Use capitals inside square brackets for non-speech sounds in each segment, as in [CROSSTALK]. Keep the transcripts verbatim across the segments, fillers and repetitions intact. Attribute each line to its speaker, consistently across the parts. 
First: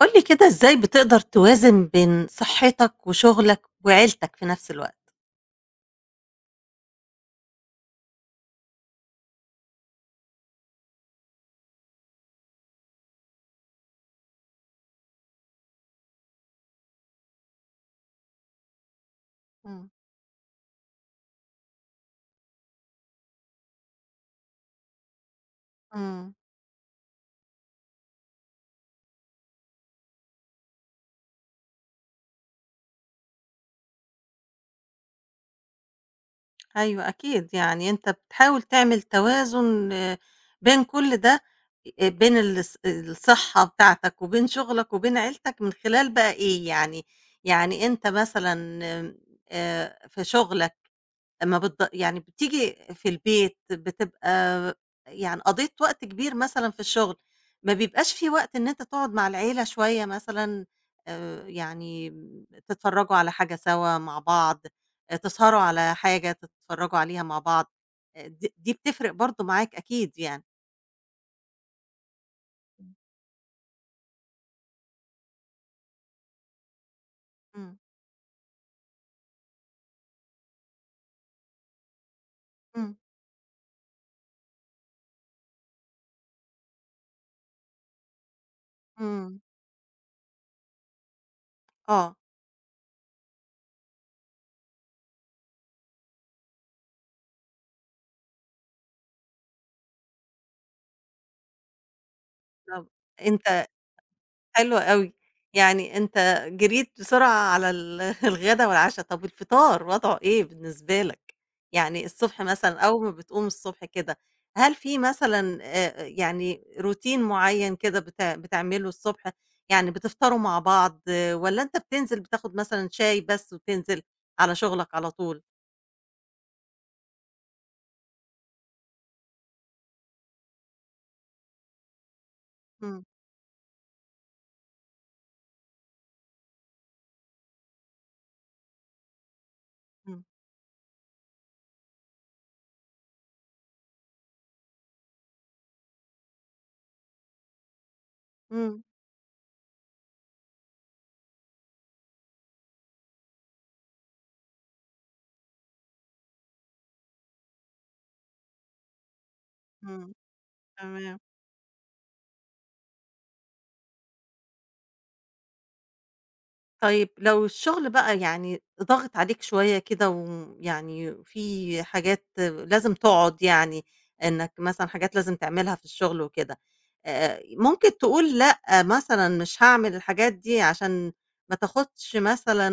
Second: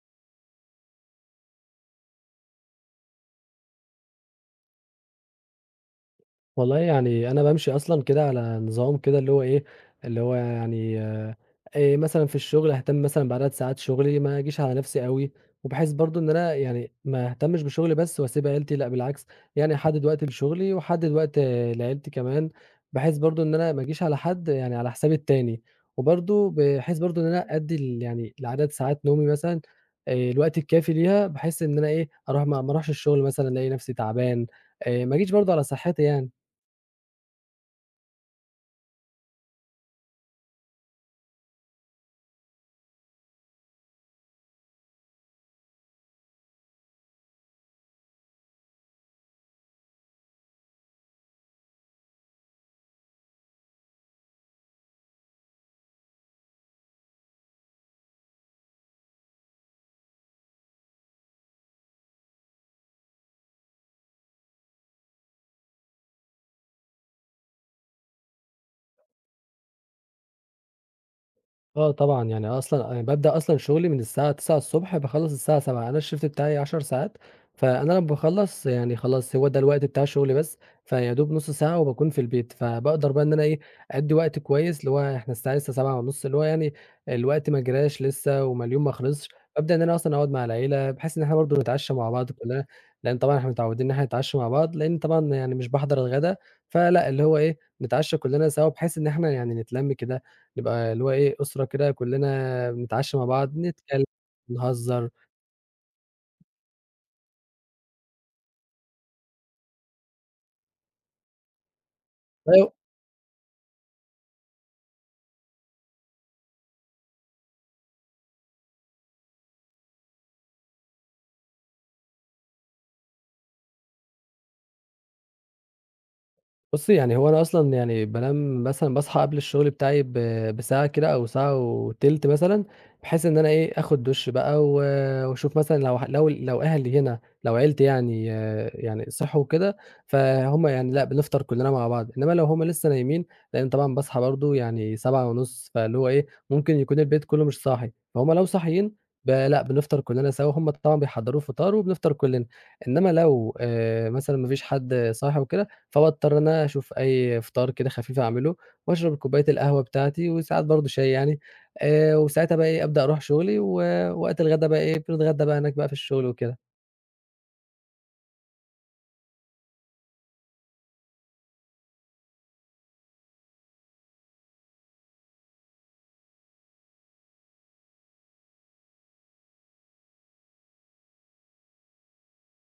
Speaker 1: قُل لي كده إزاي بتقدر توازن بين صحتك وشغلك وعيلتك في نفس الوقت؟
Speaker 2: والله يعني أنا بامشي أصلًا كده على نظام كده اللي هو إيه، اللي هو يعني آآ مثلًا في الشغل أهتم مثلًا بعدد ساعات شغلي، ما أجيش على نفسي أوي، وبحيث برضه إن أنا يعني ما أهتمش بشغلي بس وأسيب عيلتي، لأ بالعكس، يعني
Speaker 1: إمم.
Speaker 2: أحدد وقت لشغلي وأحدد وقت آه، لعيلتي كمان، بحيث برضه إن أنا ما أجيش على حد يعني على حساب التاني،
Speaker 1: إمم.
Speaker 2: وبرضه بحيث برضه إن أنا أدّي ال يعني لعدد ساعات نومي مثلًا آآ الوقت الكافي ليها، بحيث إن أنا إيه، أروح ما ما أروحش الشغل مثلًا ألاقي نفسي تعبان، آآ ما أجيش برضه على صحتي يعني.
Speaker 1: أيوه أكيد. يعني أنت بتحاول تعمل توازن آه، بين كل ده، آآ بين الص الصحّة بتاعتك وبين شغلك وبين عيلتك من خلال بقى إيه؟ يعني يعني أنت مثلًا، آمم، آآ في شغلك، ما بتض يعني بتيجي في البيت بتبقى يعني قضيت وقت كبير مثلًا في الشغل، ما بيبقاش في وقت إن أنت تقعد مع العيلة شوية مثلًا، آآ، يعني تتفرّجوا على حاجة سوا مع بعض، آآ، تسهروا على حاجة تتفرّجوا عليها مع بعض، آآ، د دي بتفرق برضه معاك أكيد يعني.
Speaker 2: آه طبعًا، يعني
Speaker 1: إمم.
Speaker 2: أصلًا أنا بابدأ أصلًا شغلي من الساعة تسعة باخلّص الساعة سبعة أنا الshift بتاعي 10 ساعات،
Speaker 1: إمم.
Speaker 2: فأنا لمّا باخلّص يعني خلاص هو ده الوقت بتاع شغلي بس، فيا دوب نُص ساعة وباكون في البيت،
Speaker 1: إمم.
Speaker 2: فباقدر بقى إن أنا إيه، أدّي وقت كويس اللي هو إحنا الساعة لسه سبعة ونص اللي هو يعني الوقت ما جراش لسه وما اليوم ما خلصش،
Speaker 1: إمم.
Speaker 2: بابدأ إن أنا أصلًا أقعد مع العيلة بحيث إن إحنا برضه نتعشى مع
Speaker 1: آه.
Speaker 2: بعض كلنا، لإن طبعًا إحنا متعودين إن إحنا نتعشى مع بعض، لإن طبعًا يعني مش باحضر الغدا، فلأ اللي هو إيه، نتعشى كلنا سوا بحيث إن إحنا يعني نتلَم كده نبقى اللي هو إيه أسرة كده كلّنا
Speaker 1: طب
Speaker 2: بنتعشى مع بعض،
Speaker 1: أنت
Speaker 2: نتكلم،
Speaker 1: حلو
Speaker 2: نهزر،
Speaker 1: أوي، يعني أنت جريت بسرعة على ال [LAUGHS] الغدا والعشا، طب الفطار وضعه إيه بالنسبة لك؟ يعني الصبح
Speaker 2: أيوه
Speaker 1: مثلًا أول ما بتقوم الصبح كده، هل في مثلًا آآ، يعني روتين معين كده بت بتعمله الصبح، يعني بتفطروا مع بعض والّا أنت بتنزل بتاخد مثلًا شاي بس وتنزل على شغلك على طول؟
Speaker 2: بُصّي، يعني هو أنا أصلًا يعني بانام مثلًا باصحى قبل الشغل بتاعي ب بساعة كده أو ساعة وتِلت مثلًا،
Speaker 1: إمم،
Speaker 2: بحيث إن أنا إيه، آخُد دُش بقى و وأشوف مثلًا لو ح لو لو أهلي هنا، لو عيلتي يعني يعني صحوا وكده،
Speaker 1: إمم،
Speaker 2: فهُم يعني لأ، بنفطر كُلّنا مع بعض، إنّما لو هُم لسه نايمين لإن طبعًا باصحى برضه يعني سبعة ونص فاللي هو إيه، ممكن يكون البيت كُلّه مش صاحي، فهُم لو
Speaker 1: إمم،
Speaker 2: صاحيين ب لأ، بنفطر كُلّنا سوا وهُم طبعًا بيحضّروا الفطار وبنفطر كُلّنا، إنّما لو آآ مثلًا ما فيش حد صاحي وكده، فباضطر إن أنا أشوف أي فطار كده خفيف أعمله وأشرب كوباية القهوة
Speaker 1: إمم،
Speaker 2: بتاعتي وساعات برضه شاي
Speaker 1: تمام.
Speaker 2: يعني آآ وساعتها بقى إيه، أبدأ أروح شغلي و وقت الغدا بقى إيه، بنتغدى بقى هناك بقى في الشغل وكده.
Speaker 1: طيب لو الشغل بقى يعني ضاغط عليك شوية كده ويعني في حاجات لازم تقعد يعني إنك مثلًا حاجات لازم تعملها في الشغل وكده، آآ ممكن تقول لأ مثلًا مش هاعمل الحاجات دي عشان ما تاخدش مثلًا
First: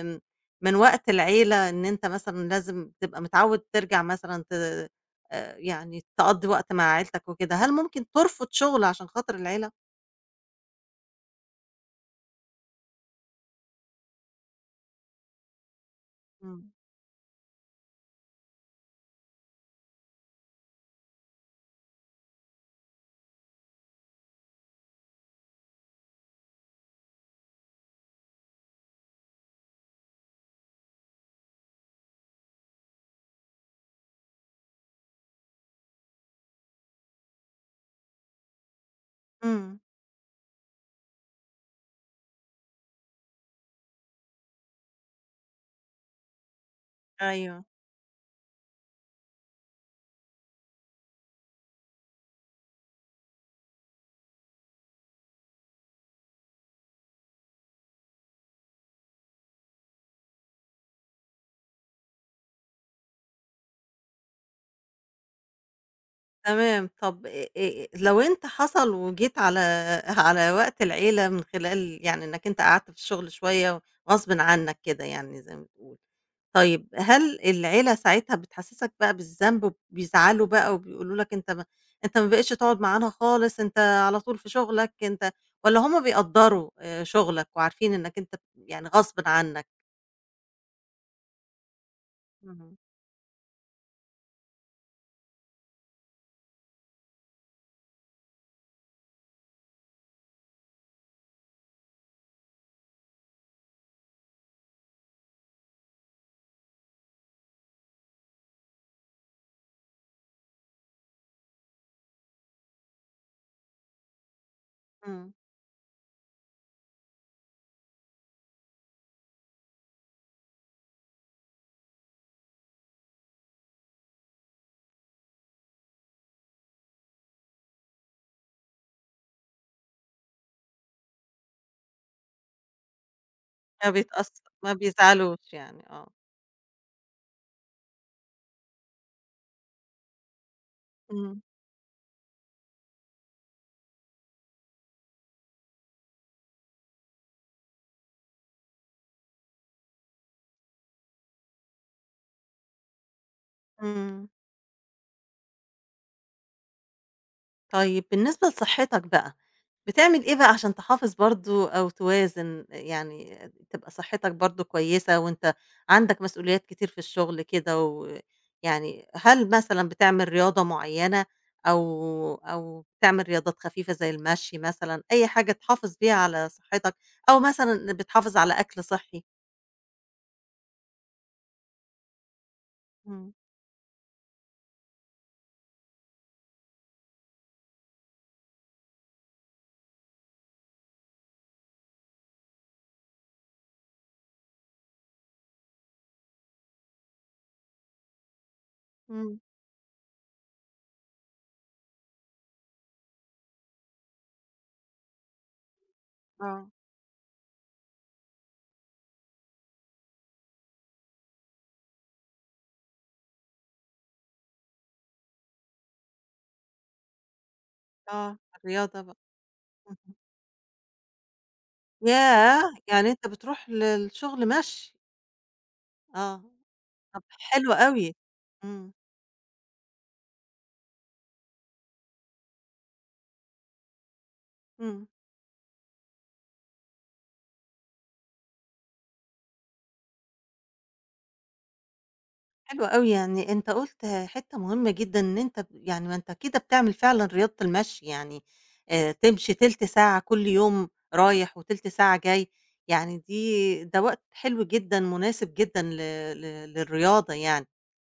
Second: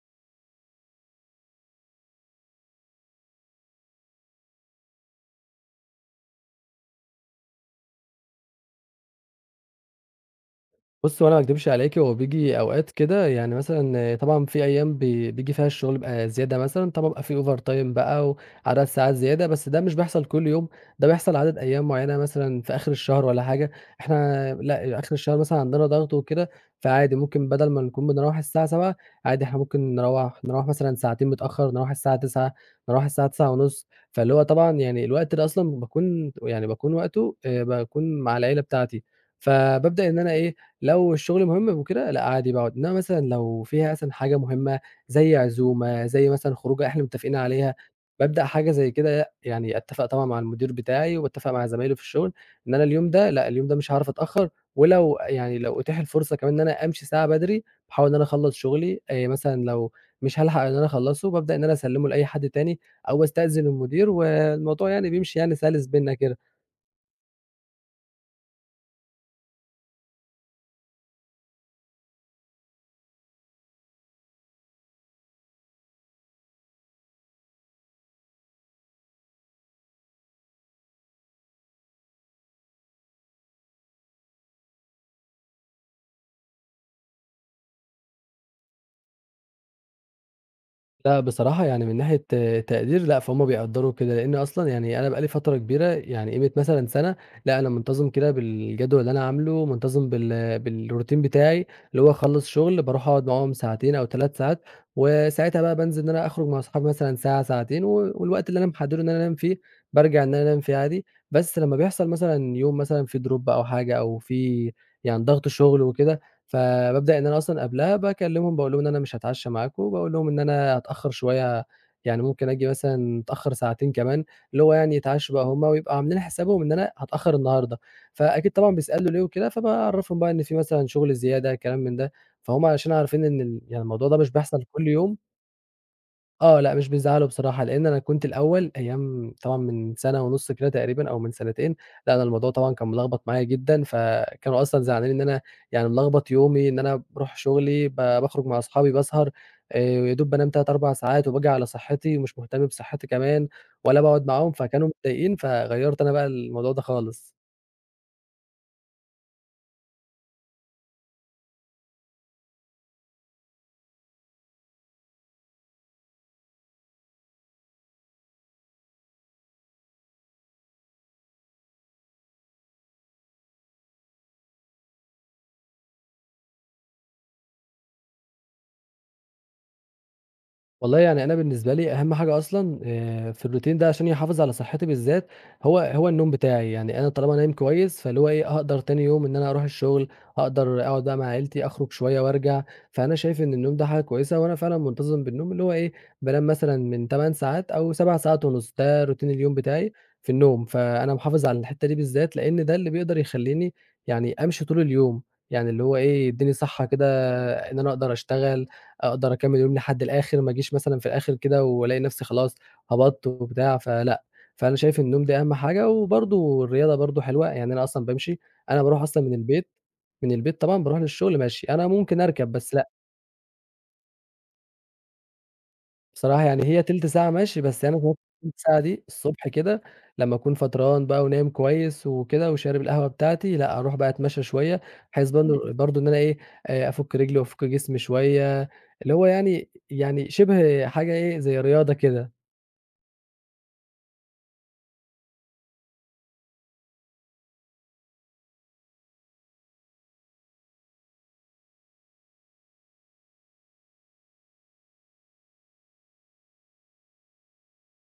Speaker 1: آمم من وقت العيلة، إن أنت مثلًا لازم تبقى متعوّد ترجع مثلًا ت آآ يعني تقضّي وقت مع عيلتك وكده، هل ممكن ترفض شغل عشان خاطر العيلة؟
Speaker 2: بُصّي، هو أنا ما أكدبش عليكِ، هو بييجي أوقات كده يعني مثلًا طبعًا في أيام بي بييجي فيها الشغل بيبقى زيادة
Speaker 1: إمم،
Speaker 2: مثلًا، طبعًا بيبقى في overtime بقى وعدد ساعات زيادة، بس ده مش بيحصل كل يوم، ده بيحصل عدد أيام معيّنة مثلًا في آخر الشهر والّا حاجة، إحنا لأ، آخر الشهر مثلًا عندنا ضغط وكده، فعادي ممكن بدل ما نكون بنروّح الساعة تسعتاشر عادي إحنا ممكن نروّح نروّح مثلًا ساعتين متأخّر، نروّح الساعة تسعة نروّح الساعة تسعة ونص فاللي هو طبعًا يعني الوقت ده أصلًا باكون يعني باكون وقته آآ باكون مع العيلة بتاعتي،
Speaker 1: إمم.
Speaker 2: فبابدأ إن أنا إيه، لو الشغل مهم وكده لأ عادي باقعد، إنما مثلًا لو فيها مثلًا حاجة مهمة زي عزومة، زي مثلًا خروجة إحنا متفقين
Speaker 1: أيوه.
Speaker 2: عليها، بابدأ حاجة زي كده لأ، يعني أتفق طبعًا مع المدير بتاعي وباتفق مع زمايلي في الشغل إن أنا اليوم ده لأ، اليوم ده مش هاعرف أتأخّر، ولو يعني لو أُتيح الفرصة كمان إن أنا أمشي ساعة بدري، باحاول إن أنا أخلّص شغلي آآ مثلًا لو مش هالحق إن أنا أخلّصه، بابدأ إن أنا أسلِّمه لأي حد تاني أو أستأذن المدير والموضوع يعني بيمشي يعني سَلِس بيننا كده.
Speaker 1: تمام، طب آآ آآ لو أنت حصل وجيت على [LAUGHS] على وقت العيلة من خلال يعني إنّك أنت قعدت في الشغل شوية غصبٍ عنّك كده يعني زي ما بتقول، طيب هل العيلة ساعتها بتحسّسك بقى بالذنب وبيزعلوا بقى وبيقولوا لك أنت ما أنت ما بقيتش تقعد معانا خالص، أنت على طول في شغلك أنت والّا هُم بيقدّروا آآ شغلك وعارفين إنّك أنت يعني غصبٍ عنّك؟
Speaker 2: لأ بصراحة يعني من ناحية آه،
Speaker 1: اهم.
Speaker 2: تقدير لأ، فهُم بيقدّروا كده، لإن أصلًا يعني أنا بقى لي فترة كبيرة يعني قيمة مثلًا سَنة، لأ أنا منتظم كده بالجدول اللي أنا عامله، منتظم بال بالroutine بتاعي، اللي هو أخلّص شغل باروح أقعد معاهم ساعتين أو 3 ساعات، وساعتها بقى بانزل إن أنا أخرج مع أصحابي مثلًا ساعة، ساعتين، و والوقت اللي أنا محدّده إن أنا أنام فيه، بارجع إن أنا أنام فيه عادي، بس لمّا بيحصل مثلًا يوم مثلًا فيه drop أو حاجة أو فيه يعني
Speaker 1: إمم،
Speaker 2: ضغط شغل وكده فبابدأ إن أنا أصلًا قبلها باكلمهم باقول لهم إن أنا مش هاتعشى معاكم، باقول لهم إن أنا هاتأخر شوية، يعني ممكن آجي مثلًا متأخر ساعتين كمان، اللي هو يعني يتعشوا بقى هُم ويبقوا عاملين حسابهم إن أنا هاتأخر النهارده، فأكيد طبعًا بيسألوا ليه وكده، فباعرّفهم بقى إن في مثلًا شغل زيادة كلام من ده، فهُم علشان عارفين إن ال يعني
Speaker 1: ما
Speaker 2: الموضوع ده
Speaker 1: بيتأث
Speaker 2: مش بيحصل
Speaker 1: ما
Speaker 2: كل يوم
Speaker 1: بيزعلوش يعني آه.
Speaker 2: آه، لأ مش بيزعّلوا بصراحة، لإن أنا كنت الأول أيام طبعًا من سَنة ونُص كده تقريبًا أو من
Speaker 1: إمم.
Speaker 2: سَنتين، لأ أنا الموضوع طبعًا كان ملخبط معايا جدًا، فكانوا أصلًا زعلانين إن أنا يعني ملخبط يومي، إن أنا باروح شغلي، ب باخرج مع أصحابي، باسهر، آآ، يا دوب بانام تلاتة، 4 ساعات وباجي على صحّتي ومش مهتم بصحّتي كمان ولا باقعد
Speaker 1: إمم،
Speaker 2: معاهم، فكانوا متضايقين، فغيّرت أنا بقى الموضوع ده خالص.
Speaker 1: طيب بالنسبة لصحّتك بقى بتعمل إيه بقى عشان تحافظ برضه أو توازن، يعني تبقى صحتك برضه كويسة وأنت عندك مسؤوليات كتير في الشغل كده ويعني هل مثلًا بتعمل رياضة معيّنة أو أو بتعمل رياضات خفيفة زي المشي مثلًا، أي حاجة تحافظ بيها على صحتك أو مثلًا بتحافظ على أكل صحّي؟
Speaker 2: والله يعني أنا بالنسبة لي أهم حاجة أصلًا
Speaker 1: إمم،
Speaker 2: آآ في الروتين ده عشان يحافظ على صحتي بالذات، هو هو النوم بتاعي، يعني أنا طالما نايم كويس فاللي هو إيه، هاقدر تاني يوم إن أنا أروح الشغل، هاقدر أقعد بقى مع عيلتي، أخرج شوية وأرجع، فأنا شايف إن النوم ده حاجة كويسة، وأنا فعلًا منتظم بالنوم اللي هو إيه، بانام مثلًا من 8 ساعات أو 7 ساعات ونُص، ده روتين
Speaker 1: إمم،
Speaker 2: اليوم بتاعي في النوم، فأنا محافظ على الحتة دي بالذات، لإن ده اللي بيقدر يخلّيني يعني أمشي طول اليوم، يعني اللي هو إيه، يدّيني
Speaker 1: آه،
Speaker 2: صحة كده إن أنا أقدر أشتغل أقدر أكمّل يوم لحد الآخر، ما أجيش مثلًا في الآخر كده وألاقي نفسي خلاص هبطت وبتاع، فلأ. فأنا شايف النوم ده أهم حاجة، وبرضه الرياضة برضه حلوة، يعني أنا أصلًا
Speaker 1: آه،
Speaker 2: بامشي، أنا
Speaker 1: الرياضة
Speaker 2: باروح
Speaker 1: بقى،
Speaker 2: أصلًا من البيت
Speaker 1: اهم،
Speaker 2: من البيت طبعًا باروح للشغل ماشي، أنا ممكن أركب
Speaker 1: ياه!
Speaker 2: بس لأ
Speaker 1: يعني أنت بتروح للشغل مشي، آه،
Speaker 2: بصراحة يعني هي تِلت
Speaker 1: طب
Speaker 2: ساعة ماشي،
Speaker 1: حلو
Speaker 2: بس
Speaker 1: أوي،
Speaker 2: أنا تِلت ساعة
Speaker 1: إمم،
Speaker 2: دي الصبح كده لمّا أكون فطران بقى ونايم كويس وكده وشارب القهوة بتاعتي، لأ أروح بقى أتمشى شوية،
Speaker 1: إمم.
Speaker 2: بحيث برضه برضه إن أنا إيه، آآ أفُك رجلي وأفُك جسمي شوية، اللي هو يعني يعني شِبه حاجة إيه، زي رياضة كده.
Speaker 1: حلو أوي، يعني أنت قُلت حتّة مهمة جدًا إن أنت ب يعني ما أنت كده بتعمل فعلًا رياضة المشي، يعني آآ تمشي تِلت ساعة كل يوم رايح وتِلت ساعة جاي، يعني دي ده وقت حلو جدًا، مناسب جدًا ل ل للرياضة يعني،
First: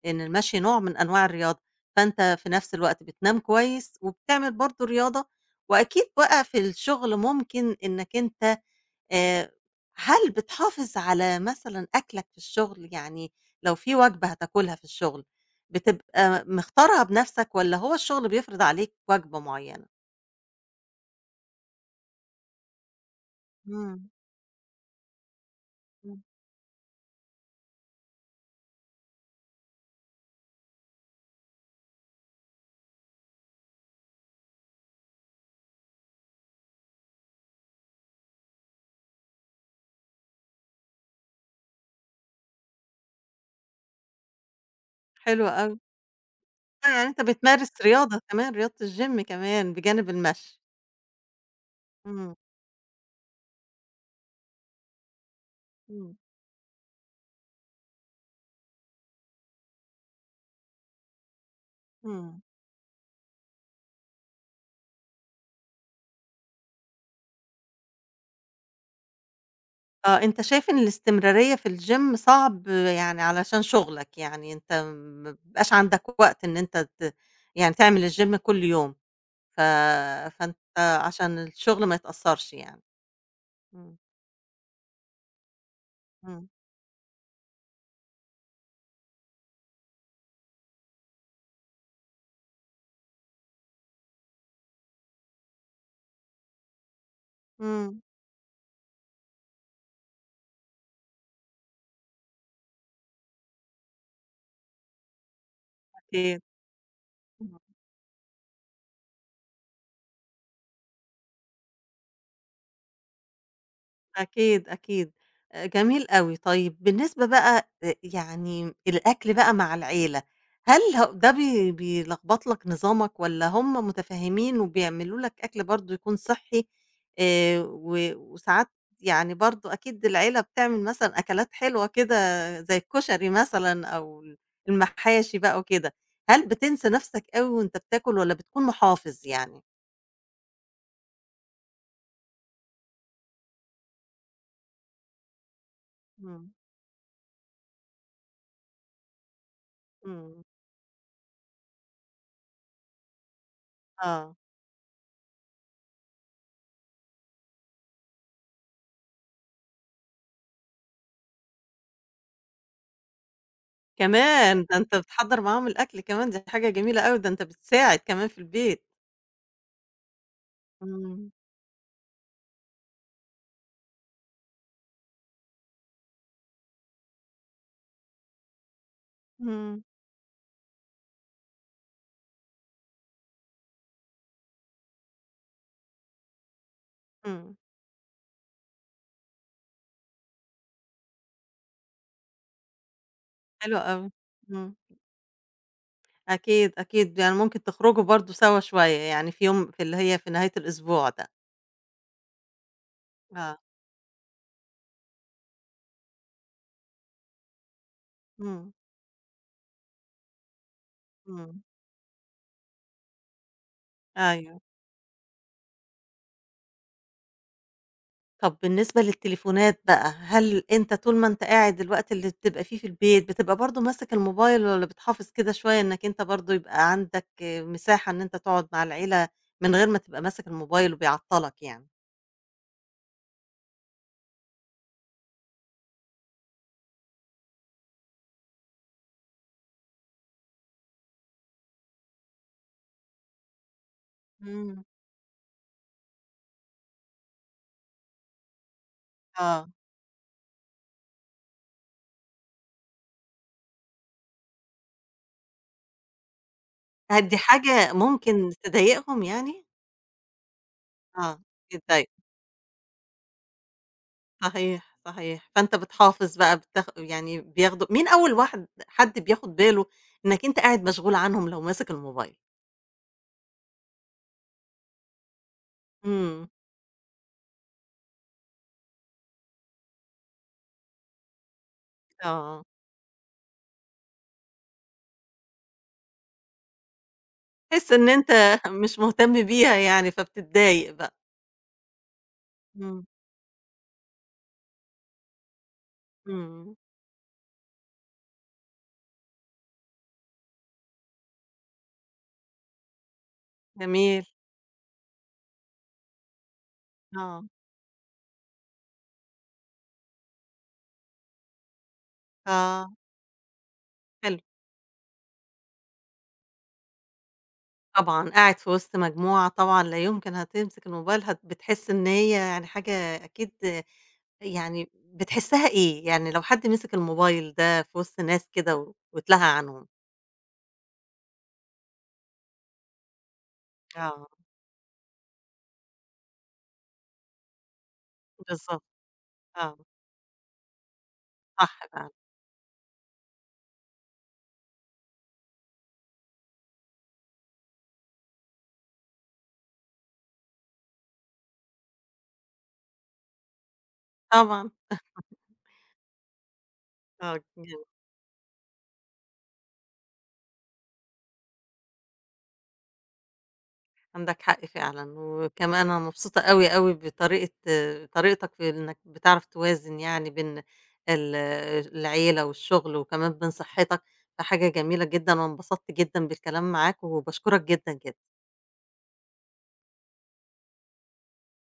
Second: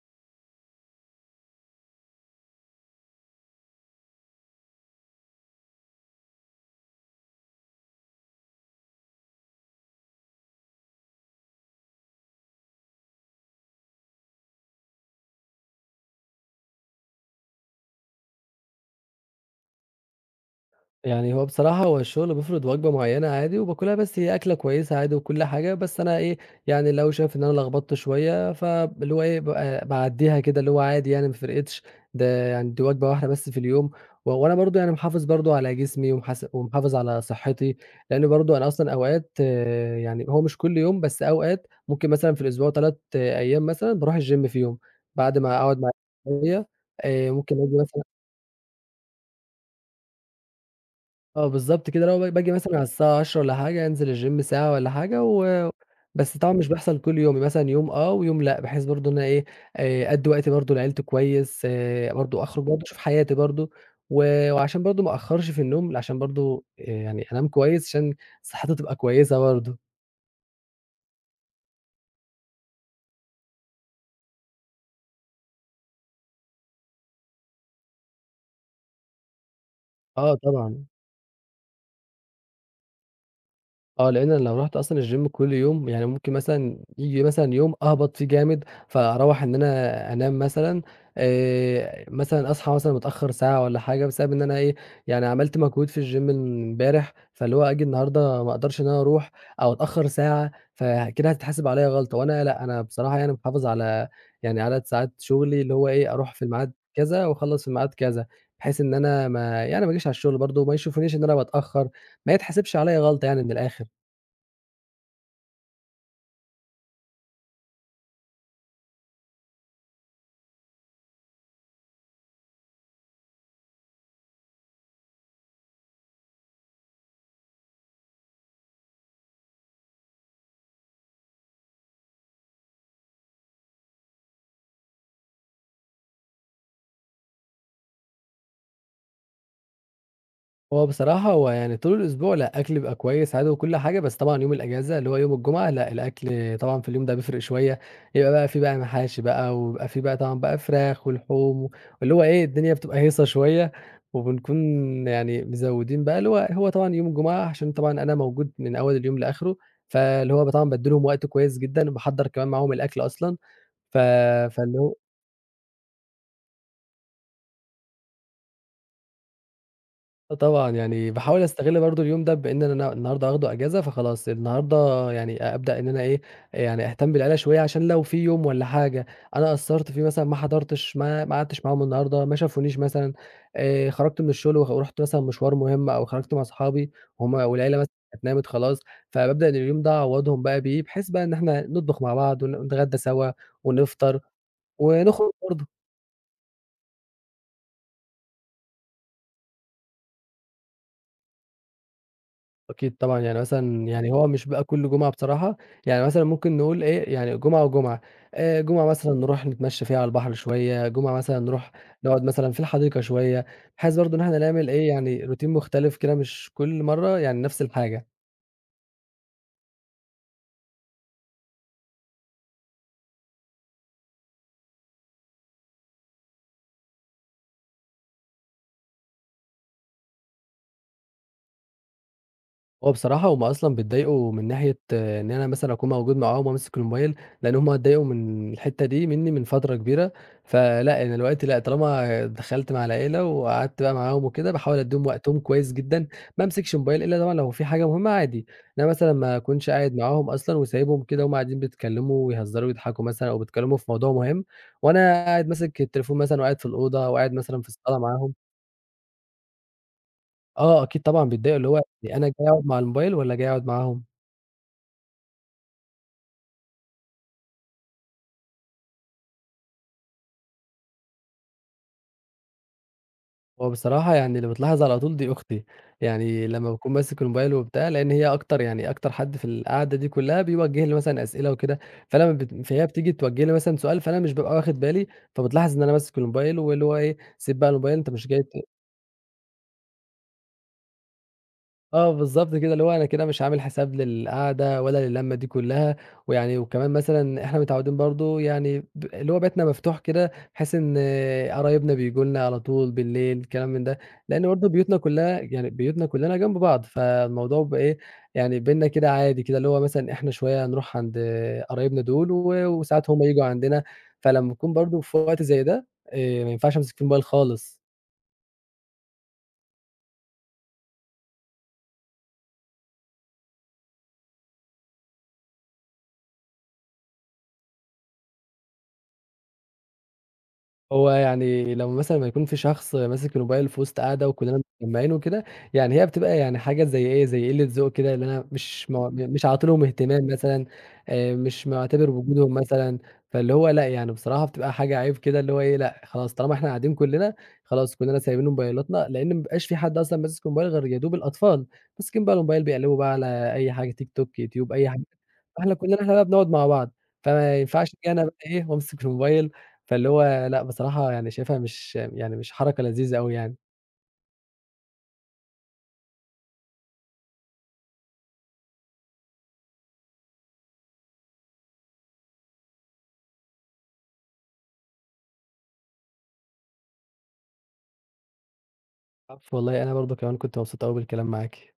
Speaker 1: لإن المشي نوع من أنواع الرياضة، فأنت في نفس الوقت بتنام كويس وبتعمل برضه رياضة، وأكيد بقى في الشغل ممكن إنّك أنت آآ، هل بتحافظ على مثلًا أكلك في الشغل؟ يعني لو في وجبة هتاكلها في الشغل، بتبقى مختارها بنفسك والّا هو الشغل بيفرض عليك وجبة معينة؟
Speaker 2: يعني هو بصراحة هو الشغل بيفرض وجبة معيّنة عادي وباكلها
Speaker 1: إمم،
Speaker 2: بس هي أكلة كويسة عادي وكل حاجة، بس أنا
Speaker 1: إمم،
Speaker 2: إيه، يعني لو شايف إن أنا لخبطت شوية فاللي هو إيه، بابقى باعدّيها كده اللي هو عادي يعني ما فرقتش، ده يعني دي وجبة واحدة بس في اليوم، و وأنا برضه يعني محافظ برضه على جسمي ومحاس ومحافظ على صحّتي، لإن برضه أنا أصلًا أوقات آه، يعني هو مش كل يوم بس أوقات ممكن مثلًا في الأسبوع 3 أيام مثلًا باروح الgym فيهم، بعد
Speaker 1: حلو
Speaker 2: ما
Speaker 1: أوي.
Speaker 2: أقعد مع شوية،
Speaker 1: آه، يعني أنت
Speaker 2: آه، ممكن
Speaker 1: بتمارس
Speaker 2: آجي مثلًا
Speaker 1: رياضة كمان، رياضة الgym كمان بجانب المشي.
Speaker 2: آه بالضبط كده، اللي هو ب
Speaker 1: إمم،
Speaker 2: باجي مثلًا على الساعة عشرة والّا حاجة، أنزل الgym ساعة والّا حاجة و
Speaker 1: إمم،
Speaker 2: بس طبعًا مش بيحصل كل يوم، مثلًا يوم آه ويوم لأ، بحيث برضه إن أنا إيه، آآ أدّي وقتي برضه لعيلتي كويس، آآ
Speaker 1: إمم.
Speaker 2: برضه أخرج برضه أشوف حياتي برضه، و وعشان برضه ما أأخّرش في النوم، عشان برضه آآ يعني أنام كويس عشان صحتي تبقى كويسة برضه.
Speaker 1: آه، أنت شايف إن الاستمرارية في الgym صعب يعني علشان شغلك، يعني أنت ما بيبقاش عندك وقت إن أنت ت يعني تعمل الgym كل يوم. ف
Speaker 2: آه
Speaker 1: فأنت
Speaker 2: طبعًا.
Speaker 1: عشان الشغل ما يتأثّرش يعني. إمم،
Speaker 2: آه، لإن أنا لو رُحت أصلًا الgym كل يوم، يعني ممكن
Speaker 1: إمم،
Speaker 2: مثلًا ييجي مثلًا يوم أهبط فيه جامد، فأروّح إن أنا أنام مثلًا، آآ، مثلًا أصحى مثلًا متأخّر ساعة والّا حاجة بسبب إن أنا إيه، يعني عملت مجهود في الgym امبارح، فاللي هو آجي
Speaker 1: إمم،
Speaker 2: النهارده ما أقدرش إن أنا أروح أو أتأخّر ساعة، فكده هتتحسب عليّا غلطة، وأنا لأ، أنا بصراحة يعني محافظ على يعني عدد ساعات شغلي اللي هو إيه، أروح
Speaker 1: أكيد.
Speaker 2: في الميعاد كذا وأخلّص في الميعاد كذا، بحيث إن أنا ما يعني ما أجيش على الشغل برضه، ما يشوفونيش إن أنا باتأخّر، ما يتحسبش عليّا غلطة يعني من الآخر.
Speaker 1: أكيد، أكيد. آآ جميل أوي. طيب بالنسبة بقى أ يعني الأكل بقى مع العيلة، هل ه ده بي بيلخبط لك نظامك والّا هم مُتفهّمين وبيعملوا لك أكل برضه يكون صحّي؟ آآ و وساعات يعني برضه أكيد العيلة بتعمل مثلًا أكلات حلوة كده زي الكشري مثلًا أو ال المحاشي بقى وكده، هل بتنسى نَفْسك أوي وأنت بتاكل والّا بتكون محافظ يعني؟
Speaker 2: هو بصراحة هو يعني طول الأسبوع لأ، أكلي بيبقى كويس عادي وكل حاجة، بس طبعًا يوم الأجازة اللي هو يوم الجمعة لأ،
Speaker 1: إمم،
Speaker 2: الأكل طبعًا في اليوم ده بيفرق شوية، يبقى بقى في بقى محاشي بقى، ويبقى في بقى طبعًا
Speaker 1: إمم،
Speaker 2: بقى فراخ ولحوم، واللي هو إيه الدنيا بتبقى هيصة شوية،
Speaker 1: آه.
Speaker 2: وبنكون يعني مزوّدين بقى اللي هو هو طبعًا يوم الجمعة عشان طبعًا أنا موجود من أول اليوم لآخره، فاللي هو طبعًا بادّي لهم وقت كويس جدًا، باحضّر كمان معاهم الأكل أصلًا، ف
Speaker 1: كمان! ده
Speaker 2: فاللي
Speaker 1: أنت
Speaker 2: هو
Speaker 1: بتحضّر معاهم الأكل كمان، دي حاجة جميلة أوي، ده أنت بتساعد كمان في البيت.
Speaker 2: آه طبعًا، يعني
Speaker 1: إمم،
Speaker 2: باحاول أستغل برضه اليوم ده بإن أنا النهارده هاخده أجازة، فخلاص النهارده يعني أبدأ إن أنا إيه، يعني أهتم بالعيلة شوية عشان لو في يوم والّا حاجة أنا
Speaker 1: إمم،
Speaker 2: قصّرت فيه مثلًا ما حضرتش، ما ما قعدتش معاهم النهارده، ما شافونيش مثلًا، آآ خرجت من الشغل وخ ورُحت مثلًا مشوار مهم أو خرجت مع أصحابي وهُم
Speaker 1: إمم،
Speaker 2: والعيلة مثلًا كانت نامت خلاص، فبابدأ إن اليوم ده أعوّضهم بقى بيه، بحيث بقى إن إحنا نطبخ مع بعض ون ونتغدى سوا
Speaker 1: حلو أوي،
Speaker 2: ونفطر
Speaker 1: إمم،
Speaker 2: ونخرج برضه.
Speaker 1: أكيد، أكيد، يعني ممكن تخرجوا برضه سوا شوية، يعني في يوم في اللي هي في نهاية الأسبوع ده.
Speaker 2: أكيد طبعًا، يعني
Speaker 1: آه،
Speaker 2: مثلًا يعني هو مش بقى كل جمعة بصراحة، يعني مثلًا ممكن نقول إيه، يعني جمعة وجمعة، آآ
Speaker 1: إمم،
Speaker 2: جمعة مثلًا نروح نتمشى فيها على البحر شوية، جمعة مثلًا
Speaker 1: إمم،
Speaker 2: نروح نقعد مثلًا في الحديقة شوية، بحيث برضه إن إحنا
Speaker 1: أيوه.
Speaker 2: نعمل إيه، يعني روتين مختلف كده مش كل مرّة يعني نفس الحاجة.
Speaker 1: طب بالنسبة للتليفونات بقى، هل أنت طول ما أنت قاعد الوقت اللي بتبقى فيه في البيت، بتبقى برضه ماسك الموبايل والّا بتحافظ كده شوية إنّك أنت برضه يبقى عندك آه، مساحة إن أنت تقعد مع العيلة من غير ما تبقى ماسك الموبايل وبيعطّلك يعني؟
Speaker 2: هو بصراحة هُم أصلًا بيتضايقوا من ناحية آه، إن أنا مثلًا أكون موجود معاهم وماسك الموبايل، لإن هُم اتضايقوا من الحتّة دي منّي من فترة كبيرة، فلأ أنا دلوقتي لأ طالما دخلت مع العيلة وقعدت بقى معاهم وكده، باحاول
Speaker 1: إمم،
Speaker 2: أدّيهم وقتهم كويس جدًا، ما امسكش موبايل إلا طبعًا لو في حاجة مهمة عادي، إنّما مثلًا ما
Speaker 1: آه،
Speaker 2: أكونش قاعد معاهم أصلًا وسايبهم كده وهُم قاعدين بيتكلّموا ويهزروا ويضحكوا مثلًا أو بيتكلّموا في موضوع مهم وأنا قاعد ماسك التليفون مثلًا وقاعد في الأوضة
Speaker 1: هل
Speaker 2: وقاعد
Speaker 1: دي
Speaker 2: مثلًا في
Speaker 1: حاجة
Speaker 2: الصالة معاهم،
Speaker 1: ممكن تضايقهم يعني؟
Speaker 2: آه أكيد طبعًا
Speaker 1: آه،
Speaker 2: بيتضايقوا اللي هو
Speaker 1: بتضايقه،
Speaker 2: يعني أنا جاي أقعد مع الموبايل والّا جاي أقعد معاهم؟
Speaker 1: صحيح، صحيح، فأنت بتحافظ بقى بتاخ يعني بياخدوا مين أول واحد حد بياخد باله إنك أنت قاعد مشغول عنهم لو ماسك الموبايل؟
Speaker 2: هو بصراحة يعني اللي بتلاحظ على طول دي أختي،
Speaker 1: إمم،
Speaker 2: يعني لمّا باكون ماسك الموبايل وبتاع، لإن هي أكتر يعني أكتر حد في القعدة دي كلّها بيوجّه لي مثلًا أسئلة وكده، فلمّا بت
Speaker 1: آه،
Speaker 2: فهي بتيجي توجّه لي مثلًا سؤال، فأنا مش بابقى واخد بالي، فبتلاحظ إن أنا ماسك الموبايل واللي هو إيه، سيب بقى
Speaker 1: تحس
Speaker 2: الموبايل
Speaker 1: إن
Speaker 2: أنت مش
Speaker 1: أنت
Speaker 2: جاي ت
Speaker 1: [LAUGHS] مش مهتم بيها يعني فبتتضايق بقى،
Speaker 2: آه، بالضبط كده، اللي هو
Speaker 1: إمم،
Speaker 2: أنا كده مش عامل حساب للقعدة ولا للمّة دي كلّها، ويعني
Speaker 1: إمم،
Speaker 2: وكمان مثلًا إحنا متعوّدين برضه يعني ب اللي هو بيتنا مفتوح كده، بحيث إن قرايبنا بييجوا لنا على طول بالليل كلام من ده،
Speaker 1: جميل،
Speaker 2: لإن برضه بيوتنا كلّها يعني بيوتنا كلّنا جنب بعض،
Speaker 1: آه،
Speaker 2: فالموضوع بقى إيه يعني بيننا كده عادي كده، اللي هو مثلًا إحنا شوية نروح عند قرايبنا دول و
Speaker 1: آه،
Speaker 2: وساعات هُم ييجوا عندنا،
Speaker 1: حلو،
Speaker 2: فلمّا أكون برضه في وقت زي ده آآ، ما ينفعش أمسك في الموبايل خالص.
Speaker 1: طبعًا قاعد في وسط مجموعة طبعًا لا يمكن هتمسك الموبايل هت بتحس إن هي يعني حاجة أكيد يعني بتحسّها إيه؟ يعني لو حد مسك الموبايل ده في وسط ناس كده و واتلهى عنهم.
Speaker 2: هو يعني لمّا مثلًا ما يكون في شخص ماسك الموبايل في وسط قعدة
Speaker 1: آه،
Speaker 2: وكلنا متجمعين وكده، يعني هي بتبقى يعني حاجة زي إيه، زي قلة ذوق كده اللي أنا
Speaker 1: بالضبط،
Speaker 2: مش ما مش عاطي
Speaker 1: آه.
Speaker 2: لهم اهتمام مثلًا، آآ مش
Speaker 1: صح فعلًا،
Speaker 2: معتبر وجودهم مثلًا، فاللي هو لأ، يعني بصراحة بتبقى حاجة عيب كده اللي هو إيه، لأ خلاص طالما إحنا قاعدين كلنا، خلاص كلنا سايبين موبايلاتنا، لإن ما بيبقاش في حد أصلًا ماسك موبايل غير يا دوب الأطفال، ماسكين بقى الموبايل بيقلبوا بقى على أي حاجة تيك توك،
Speaker 1: طبعًا.
Speaker 2: يوتيوب، أي ح إحنا كلّنا إحنا بقى بنقعد مع بعض،
Speaker 1: آه.
Speaker 2: فما
Speaker 1: يعني
Speaker 2: ينفعش أجي أنا بقى إيه وأمسك الموبايل، فاللي هو لأ بصراحة يعني شايفها مش يعني مش حركة لذيذة أوي يعني،
Speaker 1: عندك حق فعلًا، وكمان أنا مبسوطة أوي، أوي بطريقة آه، طريقتك في إنك بتعرف توازن يعني بين ال العيلة والشغل وكمان بين صحتك، فحاجة جميلة جدًا وانبسطت جدًا بالكلام معاك وباشكرك جدًا، جدًا.
Speaker 2: العفو والله أنا برضه كمان كنت مبسوط أوي بالكلام معاكِ.